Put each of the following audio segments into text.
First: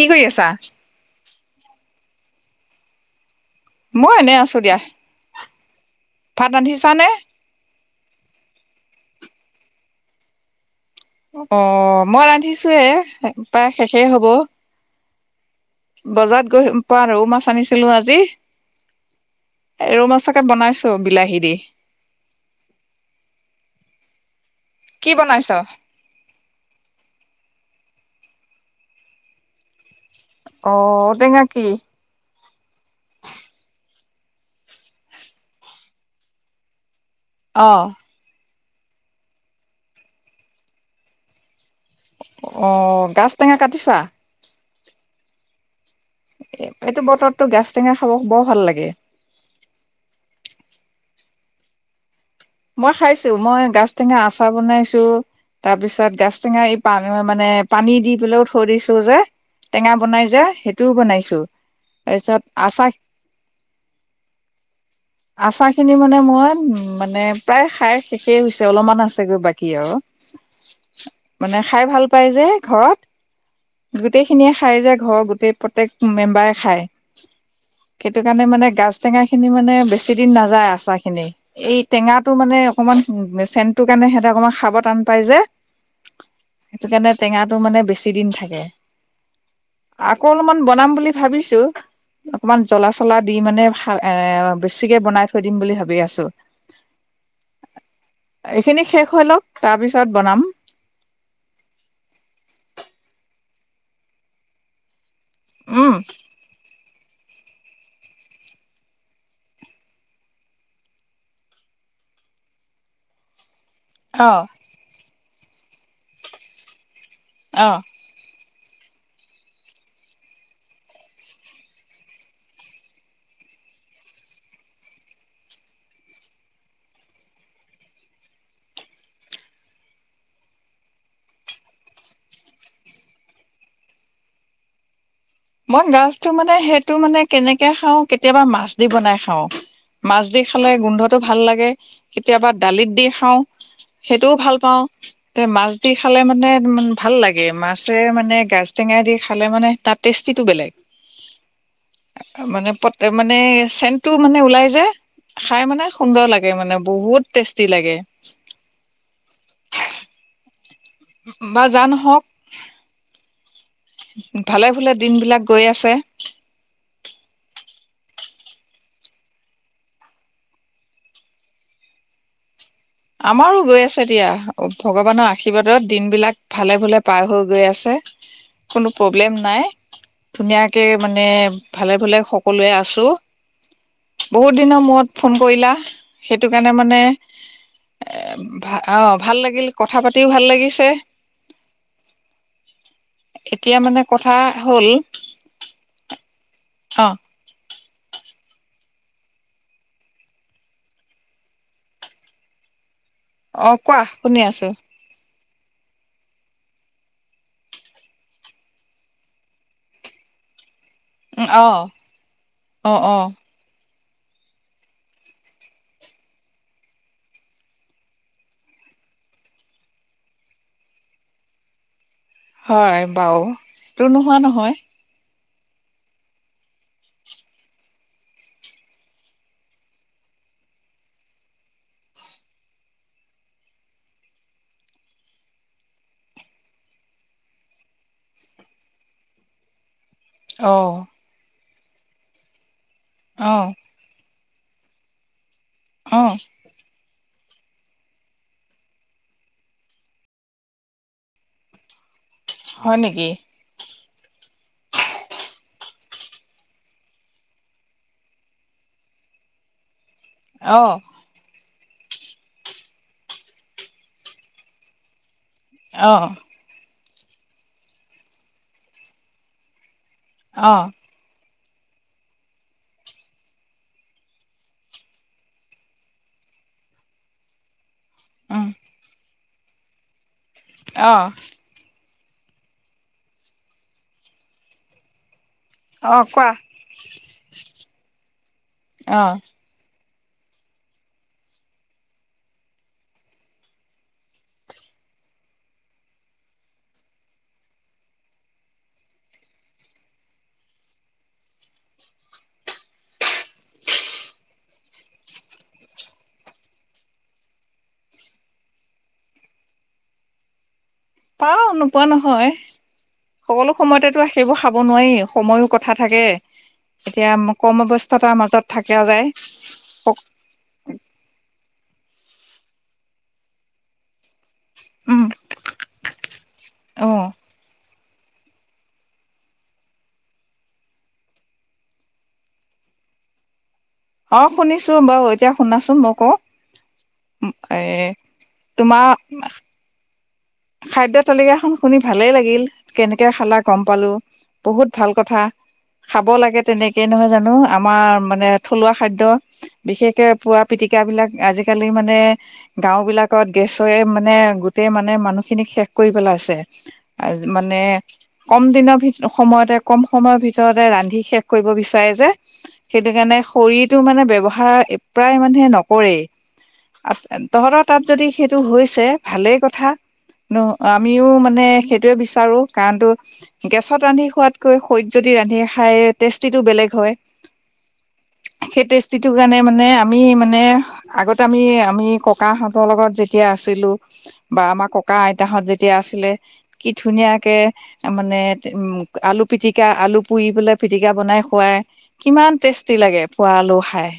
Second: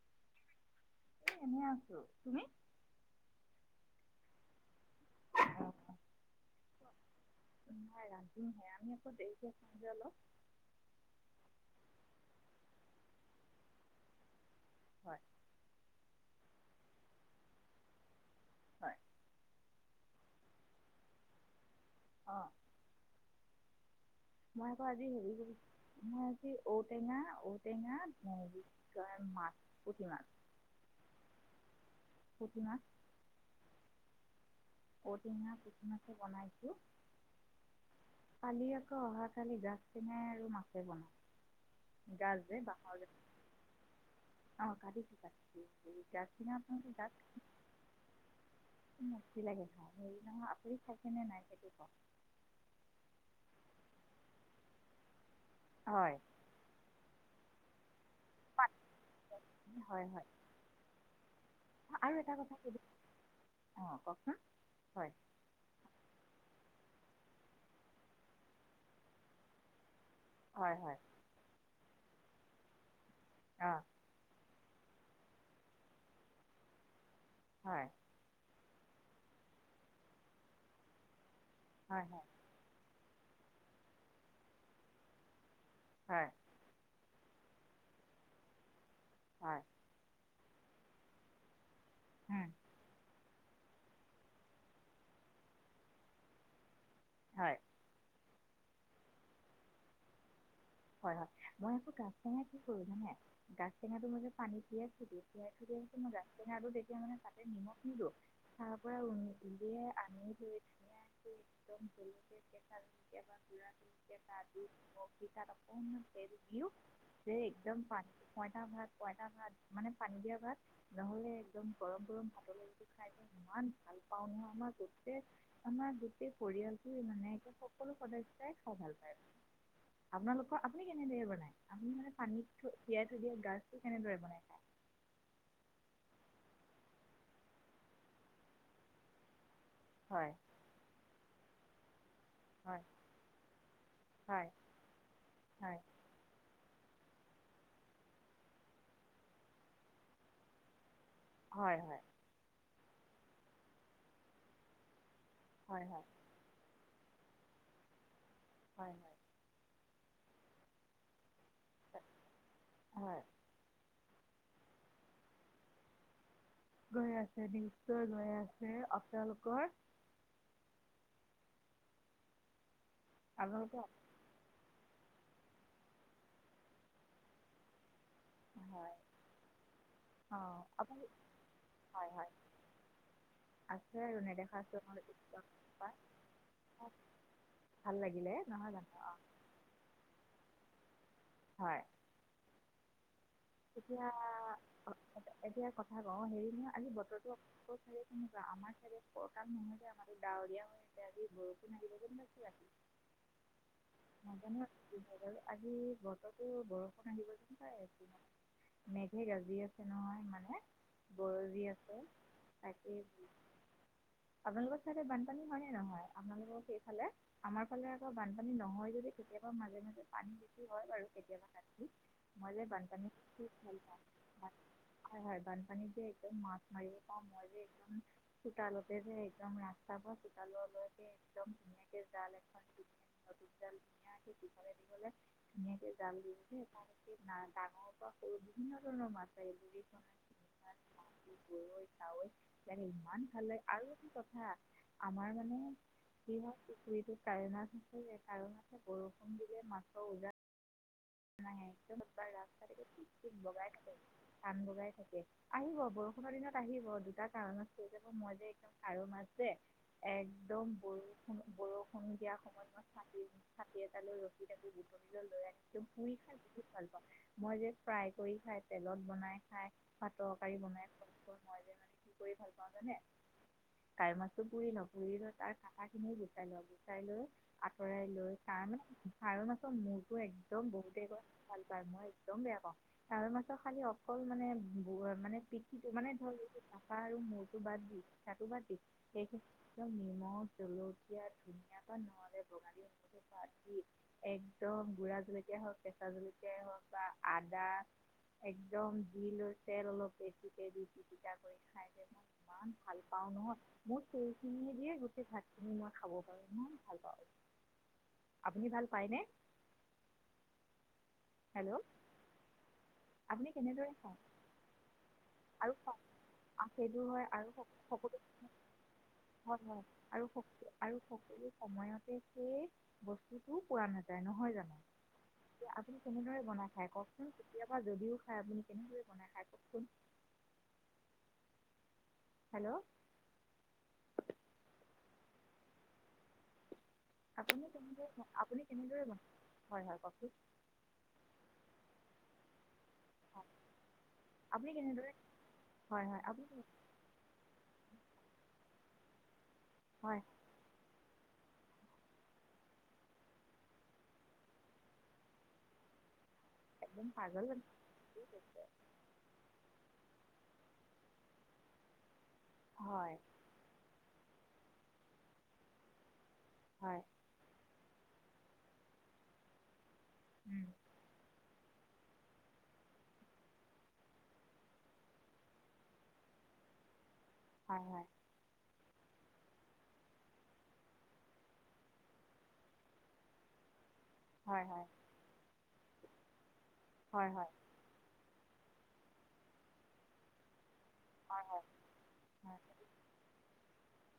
কি কৰি আছা? এ এনেই আছো তুমি? মই এনেই আছো দিয়া ভাত ৰান্ধিছা নে? নাই ৰান্ধিম হে আমি আকৌ দেৰিকে খাওঁ যে অলপ অ মই ৰান্ধিছো হে প্ৰায় শেষে হব। হয় বজাৰত গৈ পা ৰৌ মাছ আনিছিলো আজি। হয় ৰৌ মাছকে বনাইছো বিলাহী দি। অ মই আকৌ আজি কি হেৰি বনাইছ? দিলো মই আজি ঔটেঙা ঔটেঙা কি কয় মাছ পুঠি মাছ। অ ঔটেঙা কি? পুঠি মাছ ঔটেঙা পুঠি মাছে বনাইছো অ কালি আকৌ অহাকালি গাঁজ টেঙাই আৰু মাছে বনাম গাঁজ যে অ' গাজ টেঙা কাটিছা? বাঁহৰগাঁজ অ কাটিছো কালি এ এইটো বতৰটো গাঁজ টেঙা খাব বৰ ভাল লাগে। তেনেকে খাও হেৰি নহয় আপুনি খাইছে নে নাই সেইটো কওঁক? মই খাইছো মই গাঁজ টেঙা আচাৰ বনাইছো তাৰপিছত হয় গাঁজ টেঙা এই পান মানে পানী দি পেলাইও থৈ দিছো যে টেঙা হয় বনাই হয় যে সেইটোও বনাইছো। তাৰপিছত আচাৰ অঁ কওকচোন হয়। আচাৰ খিনি মানে মই মানে প্ৰায় খাই শেষেই হৈছে অলপমান আছেগৈ বাকী আৰু হয় হয়। মানে খাই ভাল পায় যে ঘৰত। অ। গোটেইখিনিয়ে খাই যে ঘৰৰ গোটেই প্ৰত্যেক মেম্বাৰে খায়। হয় সেইটো কাৰণে মানে গাঁজ টেঙা খিনি মানে বেছি দিন নাযায় আচাৰ খিনি এই হয় টেঙাটো মানে অকণমান উম চেণ্টোৰ কাৰণে সিহঁতে অকণমান খাব টান পাই যে হয়! সেইকাৰণে, টেঙাটো মানে, বেছি দিন থাকে। [unintelligible] আকৌ অলপমান বনাম বুলি ভাবিছোঁ! হয় অকমান জ্বলা [unintelligible] দি মানে, [unintelligible] এ, বেছিকে বনাই থৈ দিম, বুলি ভাবি আছোঁ! হয়! এইখিনি শেষ হৈ লওঁক, তাৰপিছত বনাম। হয়, হয়! মই আকৌ, গাঁজ টেঙা কি কৰোঁ জানে! গাঁজ টেঙাটো মই যে, পানীত তিয়াই থৈ দিওঁ। উম [unintelligible] গাঁজ টেঙা আৰু [unintelligible] মানে, এই নিমখ নিদোঁ। তাৰপৰা উ, উলিয়াই আনি থৈ [unintelligible] অ [unintelligible] অকমান তেল দিওঁ, সেই অ একদম পান পইতা ভাত-পইতা ভাত। মানে, পানী দিয়া ভাত। নহ'লে একদম গৰম-গৰম ভাতৰ লগত খাই মই, ইমান ভাল পাওঁ নহয়! আমাৰ গোটেই আমাৰ গোটেই পৰিয়ালটোৱে মানে, একে সকলো সদস্যই খাই ভাল পায়। আপোনালোক আপুনি কেনেদৰে বনাই? আপুনি মানে, পানীত থৈ, তিয়াই থৈ দিয়া গাঁজটো, কেনেদৰে বনাই খায়? মই গাঁজটো মানে, সেইটো মানে, কেনেকে খাওঁ! কেতিয়াবা, মাছ দি বনাই খাওঁ। মাছ হয় দি খালে, গোন্ধটো ভাল লাগে। কেতিয়াবা, হয় দালিত দি খাওঁ, সেইটোও হয় ভাল পাওঁ! তে মাছ হয় দি। খালে মানে, ভাল লাগে, মাছে মানে, গাঁজ টেঙা দি খালে মানে, তাত টেষ্টিটো বেলেগ। হয়, হয়। মানে, [unintelligible] মানে, চেন্টটো মানে, ওলাই যাই, খাই মানে হয় সুন্দৰ লাগ লাগে মানে, বহুত টেষ্টি লাগে! হয়, হয়। বা যা নহওঁক হয়! ভালে-ভালে দিন বিলাক গৈ আছে। গৈ আছে, নিশ্চয় গৈ আছে, আপোনালোকৰ। আমাৰো গৈ আপোনালোকৰ আছে, দিয়া। ভগৱানৰ আশীৰ্বাদত, দিনবিলাক ভালে-ভালে পাৰ হৈ, গৈ আছে। কোনো হয় প্ৰব্লেম নাই। অঁ ধুনীয়াকে আপুনি মানে, হয় ভালে-ভালে হয় সকলোৱে আছোঁ। আছে আৰু বহুত নেদেখাকৈ দিনৰ ভাল মূৰত ফোন কৰিলা! সেইটো কাৰণে মানে, ভাল লাগিলে! নহয় ভা জানো অঁ অ'! ভাল লাগিল, কথা পাতিও ভাল লাগিছে। হয়! মানে এতিয়া, কথা হ'ল এতিয়া কথা কওঁ, সেৰি নহয়, আজি অ বতৰটো সেই তেনেকুৱা। আমাৰ চাইডে ফৰকাল নহয় যে, আমাৰতো ডাৱৰীয়া হৈছে। সেই আজি বৰষুণ আহিব যেন পাইছোঁ, ৰাতি। অ'! কোৱা? শুনি আছোঁ। [unintelligible] আজি বতৰতো বৰষুণ আহিব যেন পায় আছোঁ, মই! মেঘে গাজি আছে নহয়। মানে? গৰজী অ আছে। অ তাকেই! অ আপোনালোকৰ চাইডে, বানপানী হয়নে নহয়? আপোনালোকৰ সেইফালে? আমাৰ ফালে, আকৌ বানপানী নহয় যদি, কেতিয়াবা মাজে-মাজে পানী বেছি হয় বাৰু কেতিয়াবা কাৎচিৎ। মই যে হয় বানপানী বাৰু খুব ভাল পাও। তোৰ নোহোৱা নহয় হয়, হয়, বানপানী যে একদম মাছ মাৰিব মই যে একদম চোতালত যে একদম ৰাস্তা পৰা চোতালৰ লৈকে একদম ধুনীয়াকে জাল এখন দি নতুন জাল ধুনীয়াকে দীঘলে-দীঘলে ধুনীয়াকে জাল দিওতে ডাঙৰ পৰা সৰু বিভিন্ন ধৰণৰ মাছ আহিল অ গৰৈ, কাৱৈ এইবিলাক ইমান অ খালে আৰু এইটো কথা আমাৰ মানে অ কি হয় পুখুৰীটোত কাৱৈ মাছ আছে যে কাৱৈ মাছে বৰষুণ দিলে মাছৰ উজান নাই সেইটো ৰাস্তাদিগি হয় পিক নেকি পিক বগাই থাকে। কাণ বজাই থাকে, আহিব বৰষুণৰ দিনত আহিব দুটা কাৰণত হৈ যাব মই যে একদম কাৱৈ মাছ যে একদম অ বৰ বৰষুণ দিয়া সময়ত মই ছাকি ছাতি এটা লৈ ৰখি থাকো গুটলি ডাল লৈ আহি পুৰি অ খাই বহুত ভাল পাওঁ, মই যে ফ্ৰাই কৰি খাই, তেলত বনাই খাই বা তৰকাৰী অ বনাই মই যে মানে কি কৰি ভাল পাওঁ জানে? কাৱৈ মাছটো পুৰি লও পুৰি লৈ তাৰ কাটা খিনিও গুচাই লও গুচাই লৈ আঁতৰাই লৈ উম তাৰ কাৱৈ মাছৰ মূৰটো একদম বহুতেই অ কয় ভাল পায়, মই একদম বেয়া পাওঁ কাৱৈ মাছৰ খালি অকল মানে মানে পি কিন্তু মানে অ ধৰ কোৱা কাটা আৰু মূৰটো বাদ দি গাটো বাদ দি অ সেইখি একদম নিমখ জলকীয়া ধুনীয়াপাত নহলে বঙালী পাত দি একদম গুৰা জলকীয়া হওক বা কেঁচা জলকীয়াই হওক বা আদা একদম দি লৈ তেল অলপ বেছিকে দি পিটিকা কৰি খাই যে মোক ইমান ভাল পাওঁ নহয় মোৰ চৰুখিনিয়ে দিয়ে গোটেই ভাত খিনি মই খাব পাৰো ইমান ভাল পাওঁ। আপুনি ভাল পায়নে? পাওঁ হেল্ল' নোপোৱা নহয় আপুনি সকলো কেনেদৰে সময়তেতো খায় সেইবোৰ খাব নোৱাৰি। সময়ো আৰু কথা স- থাকে আ, সেইটো হয় এতিয়া আৰু সক- সকলো কৰ্মব্যস্ততাৰ মাজত থাকা যায়। হয় হয় আৰু স আৰু সকলো সময়তে সেই বস্তুটো পোৱা নাযায়। নহয় জানো উম তে‌ আপুনি কেনেদৰে বনাই খাই অ কওকচোন কেতিয়াবা যদিও খায় আপুনি কেনেদৰে বনাই খাই কওকচোন? হেল্ল অহ শুনিছো বাৰু এতিয়া শুনাচোন মই কও আপুনি কেনেদৰে ব আপুনি কেনেদৰে তোমাৰ বনাই হয় হয় কওকচোন খাদ্য তালিকাখন শুনি ভালেই লাগিল। কেনেকে হয়, খালা গম পালো আপুনি বহুত কেনেদৰে ভাল কথা হয় হয় খাব লাগে আপুনি তেনে কেই নহয় জানো আমাৰ মানে থলুৱা খাদ্য হয় বিশেষকে পোৱাত পিতিকা বিলাক আজিকালি মানে গাও বিলাকত গেছৰে মানে গোটেই মানে মানুহ খিনিক শেষ কৰি পেলাই একদম আছে পাগল মানে কম দিনৰ ভি সময়তে কম সময়ৰ ভিতৰতে ৰান্ধি শেষ কৰিব বিচাৰে যে হয় সেইটো কাৰণে খৰিটো মানে ব্যৱহাৰ প্ৰায় মানুহে নকৰেই। হয় তহঁতৰ তাত যদি সেইটো হৈছে ভালেই কথা ন অ আমিও মানে সেইটোয়ে বিচাৰো কাৰণটো গেছত ৰান্ধি খোৱাতকৈ খৰিত যদি ৰান্ধি খাই টেষ্টিটো বেলেগ হয়। হয়, হয়। সেই টেষ্টিটোৰ কাৰণে মানে, আমি মানে আগতে আমি, আমি ককাহঁতৰ লগত যেতিয়া আছিলোঁ। হয়, হয়। ককা-আইতাহঁত যেতিয়া আছিলে, কি হয় হয় ধুনীয়াকে তাৰমানে, উম, আলু-পিতিকা, আলু পুৰি পেলাই পিটিকা বনাই খুৱাই, কিমান টেষ্টি লাগে, পুৰা আলু খাই।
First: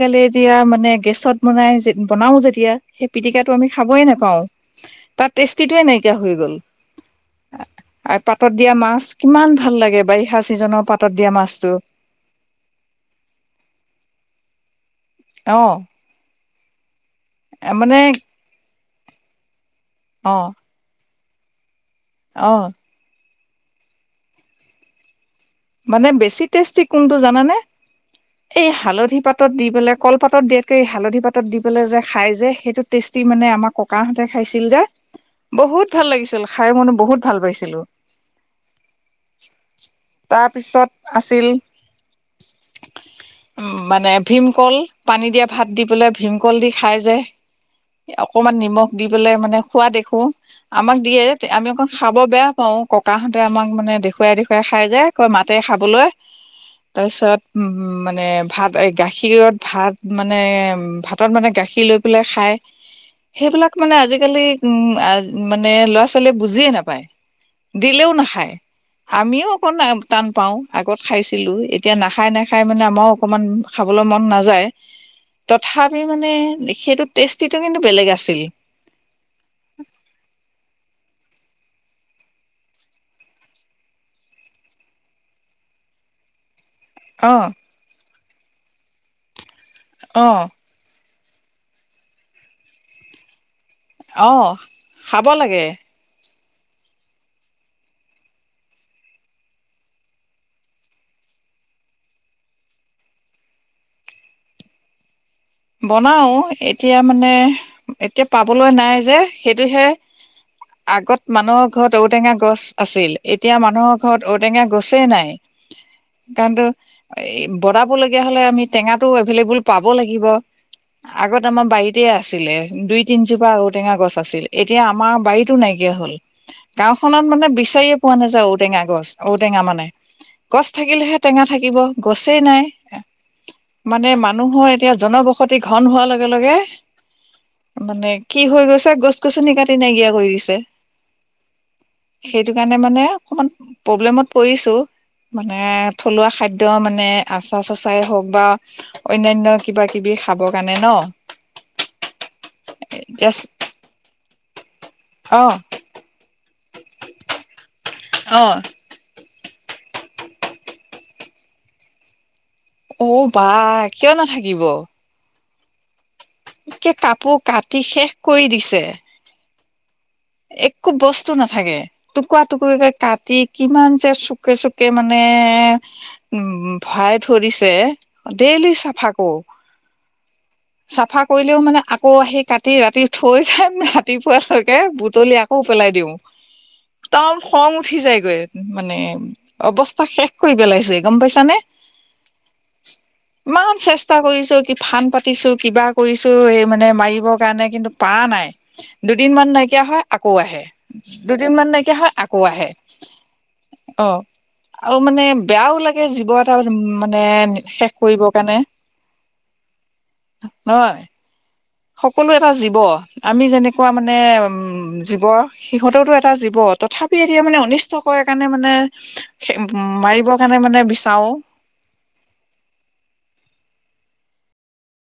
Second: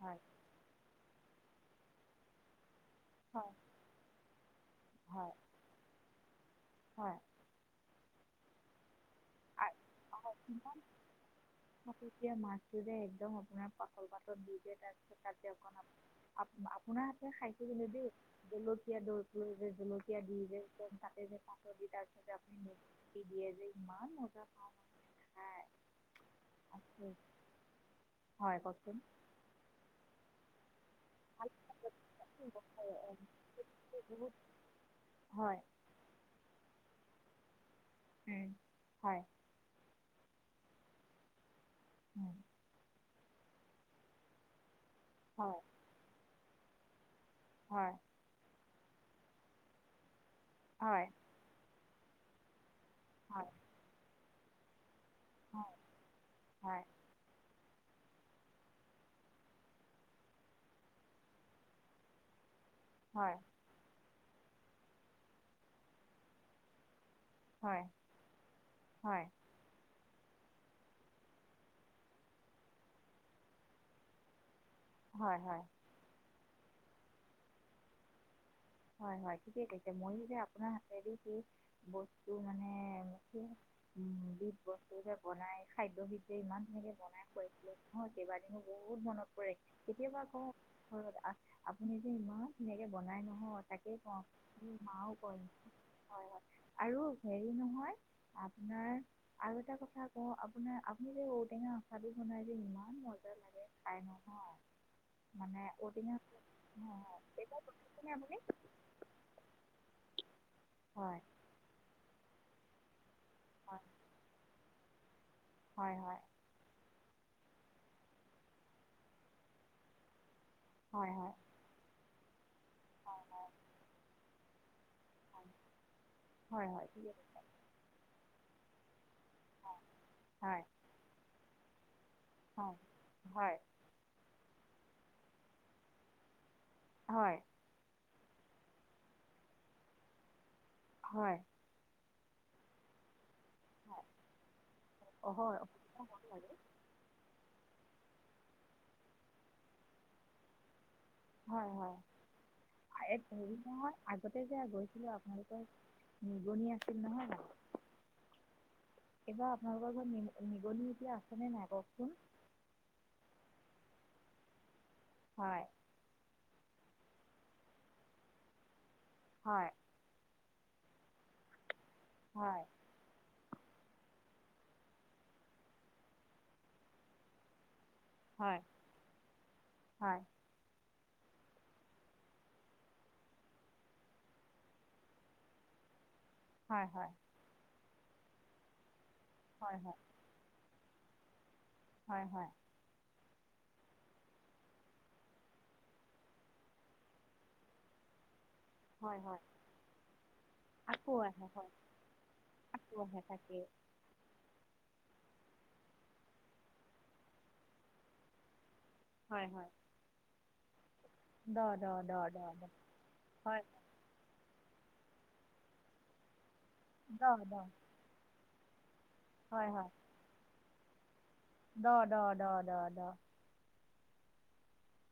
হয় এতিয়া মানে, গেছত বনাই, বনাও যেতিয়া, সেই পিটিকাটো আমি খাবয় নাপাওঁ। হয় তাৰ হয় টেষ্টিটোৱে, নাইকিয়া হৈ গ'ল। হয়। পাতত দিয়া মাছ, কিমান ভাল লাগে, বাৰিষা চিজনৰ পাতত দিয়া মাছটো। পাতত দিয়া মাছ। যে একদম, আপোনাৰ পাতল, পাতত দি যে তাত তাতে অ অকণ, আপোনাৰ হাতে খাই কিন্ত মানে দেই, জলকীয়া দৰটো লৈ যে জল এতিয়া অ দি যে, তাতে যে পাত দি, তাৰপিছতে অ আপুনি দিয়ে যে ইমান মজা খায় মানে বেছি টেষ্টি কোনটো আচৰিত জানানে, হয় এই কওকচোন হালধি পাতত দি পেলাই, কল পাতত দিয়াতকে এই হালধি পাতত ভাল দি পেলাই যে, খাই যে, লাগিব সেইটো হয় টেষ্টি এইটো মানে, আমাৰ ককাহঁতে বহুত খাইছিল যে, বহুত হয় বহুত ভাল লাগিছিল, খাই মানে বহুত ভাল পাইছিলোঁ। এ, হয়। তাৰপিছত, আছিল উম। উম, মানে ভীমকল, পানী দিয়া হয় ভাত দি পেলাই, ভীমকল দি খাই যে। হয়। অকমান নিমখ দি পেলাই মানে খোৱা দেখোঁ, আমাক হয় দিয়ে, আমি আকৌ খাব বেয়া পাওঁ, ককাহঁতে হয় আমাক মানে দেখুৱাই, দেখুৱাই খায় যে, আকৌ মাতে খাবলৈ, হয় তাৰপিছত উম, মানে, ভাত এই গাখীৰত ভাত মানে, ভাতত মানে গাখীৰ লৈ পেলাই খায়। হয় সেইবিলাক মানে, আজিকালি মানে ল'ৰা-ছোৱালীয়ে বুজিয়ে নাপায়। হয় দিলেও নাখায়, হয় আমিও অকণ টান পাওঁ, আগত খাইছিলোঁ, এতিয়া নাখায়, নাখায় মানে আমাৰো অকমান খাবলে ম'ন নাযায়। হয় হয় তথাপিও মানে, সেইটো টেষ্টটি কিন্তু, বেলেগ আছিল। হয়, হয়, ঠিকে কৈছে, মইয়ো যে, আপোনাৰ হাতেদি কি বস্তু মানে [unintelligible] বস্তু যে বনাই খাদ্য যে ইমান ধুনীয়াকে বনাই অ খুৱাইছিলে নহয়, কেবাদিনো বহুত মনত পৰে, কেতিয়াবা অ আকৌ ঘৰত, আপুনি যে ইমান ধুনীয়াকে বনাই নহয়। অ', কওঁ, মোৰ মাও খাব কয়, লাগে হয়, হয় আৰু, হেৰি নহয় আপোনাৰ আৰু এটা কথা কওঁ, আপোনাৰ আপুনি যে, ঔটেঙা আচাৰ বনাই যে, ইমান মজা লাগে খাই নহয়। মানে ঔটেঙা বনাওঁ হয় এতিয়া হয় মানে, এইবাৰ পঠাইছেনে এতিয়া আপুনি পাবলৈ নাই যে। সেইটোহে, হয় আগত মানুহৰ ঘৰত ঔটেঙা গছ আছিল, এতিয়া মানুহৰ ঘৰত, ঔটেঙা গছে নাই। হয়, হয়। সেইকাৰণেটো, বনাব লগীয়া হ'লে, আমি টেঙাটো এভেলেভোল পাব লাগিব। হয় হয় আগত আমাৰ বাৰীতে আছিলে। দুই, তিনজোপা ঔটেঙা গছ আছিল, এতিয়া আমাৰ বাৰীতো নাইকিয়া হ'ল, হয় হয় হয় গাঁওখনত মানে, বিচাৰিয়ে পোৱা নাযায় ঔটেঙা গছ। ঔটেঙা মানে, হয় গছ থাকিলেহে টেঙা থাকিব, গছে হয় নাই। হয় মানে মানুহৰ এতিয়া জনবসতি ঘ'ন হোৱা লগে লগে হয়। মানে কি হৈ গৈছে গছ, গছনি কাটি নাইকিয়া কৰি দিছে। হয়। সেইটো কাৰণে মানে অকমান প্ৰব্লেমত পৰিছো, মানে হয় থলুৱা খাদ্য মানে আচাৰ চাচাৰে হওক বা অন্যান্য কিবা কিবি খাব কাৰণে ন। হয় হয়, এ এতিয়া ধৰি নহয় আগতে যে গৈছিলোঁ আপোনালোকৰ অ নিগনি আছিল নহয় জানো। অ'। এইবাৰ আপোনালোকৰ ঘৰত নি-নিগনি এতিয়া আছে নে নাই কওক চোন। অঔ বা কিয় নাথাকিব। হয়। একে কাপোৰ কাটি শেষ কৰি দিছে। হয়। একো বস্তু নাথাকে টুকুৰা হয় টুকুৰকৈ কাটি কিমান যে চুকে চুকে মানে উম ভৰাই থৈ দিছে হয় ডেইলী চাফা কৰোঁ। হয় চাফা কৰিলেও মানে আকৌ আহি কাটি ৰাতি থৈ যাই মনে ৰাতিপুৱা লৈকে বু বুটলি আকৌ পেলাই দিওঁ। হয় হয়। [unintelligible] খং উঠি যায়গৈ মানে হয় হয় অৱস্থা শেষ কৰি পেলাইছে গম পাইছানে হয় হয় [unintelligible] ইমান চেষ্টা কৰিছো কি ফান পাতিছো কিবা কৰিছো এই মানে মাৰিবৰ কাৰণে কিন্তু পাৰা নাই হয় দুদিন হয় মান নাইকিয়া হয় আকৌ আহে আকৌ আহে দুদিন মান নাইকিয়া হয় আকৌ আহে আহে তাকেই অ আও মানে বেয়াও লাগে জীৱ এটা মানে শেষ কৰিবৰ কাৰণে হয় হয় নহয় দহ দহ সকলোৱে এটা জীৱ আমি যেনেক কোৱা মানে জীৱ সিহঁতেওতো এটা জীৱ তথাপিও দ এতিয়া দ মানে অনিষ্ অনিষ্ট কৰে কাৰণে মানে হয় উম মাৰিবৰ কাৰণে মানে বিচাৰো ড ড ড ড ড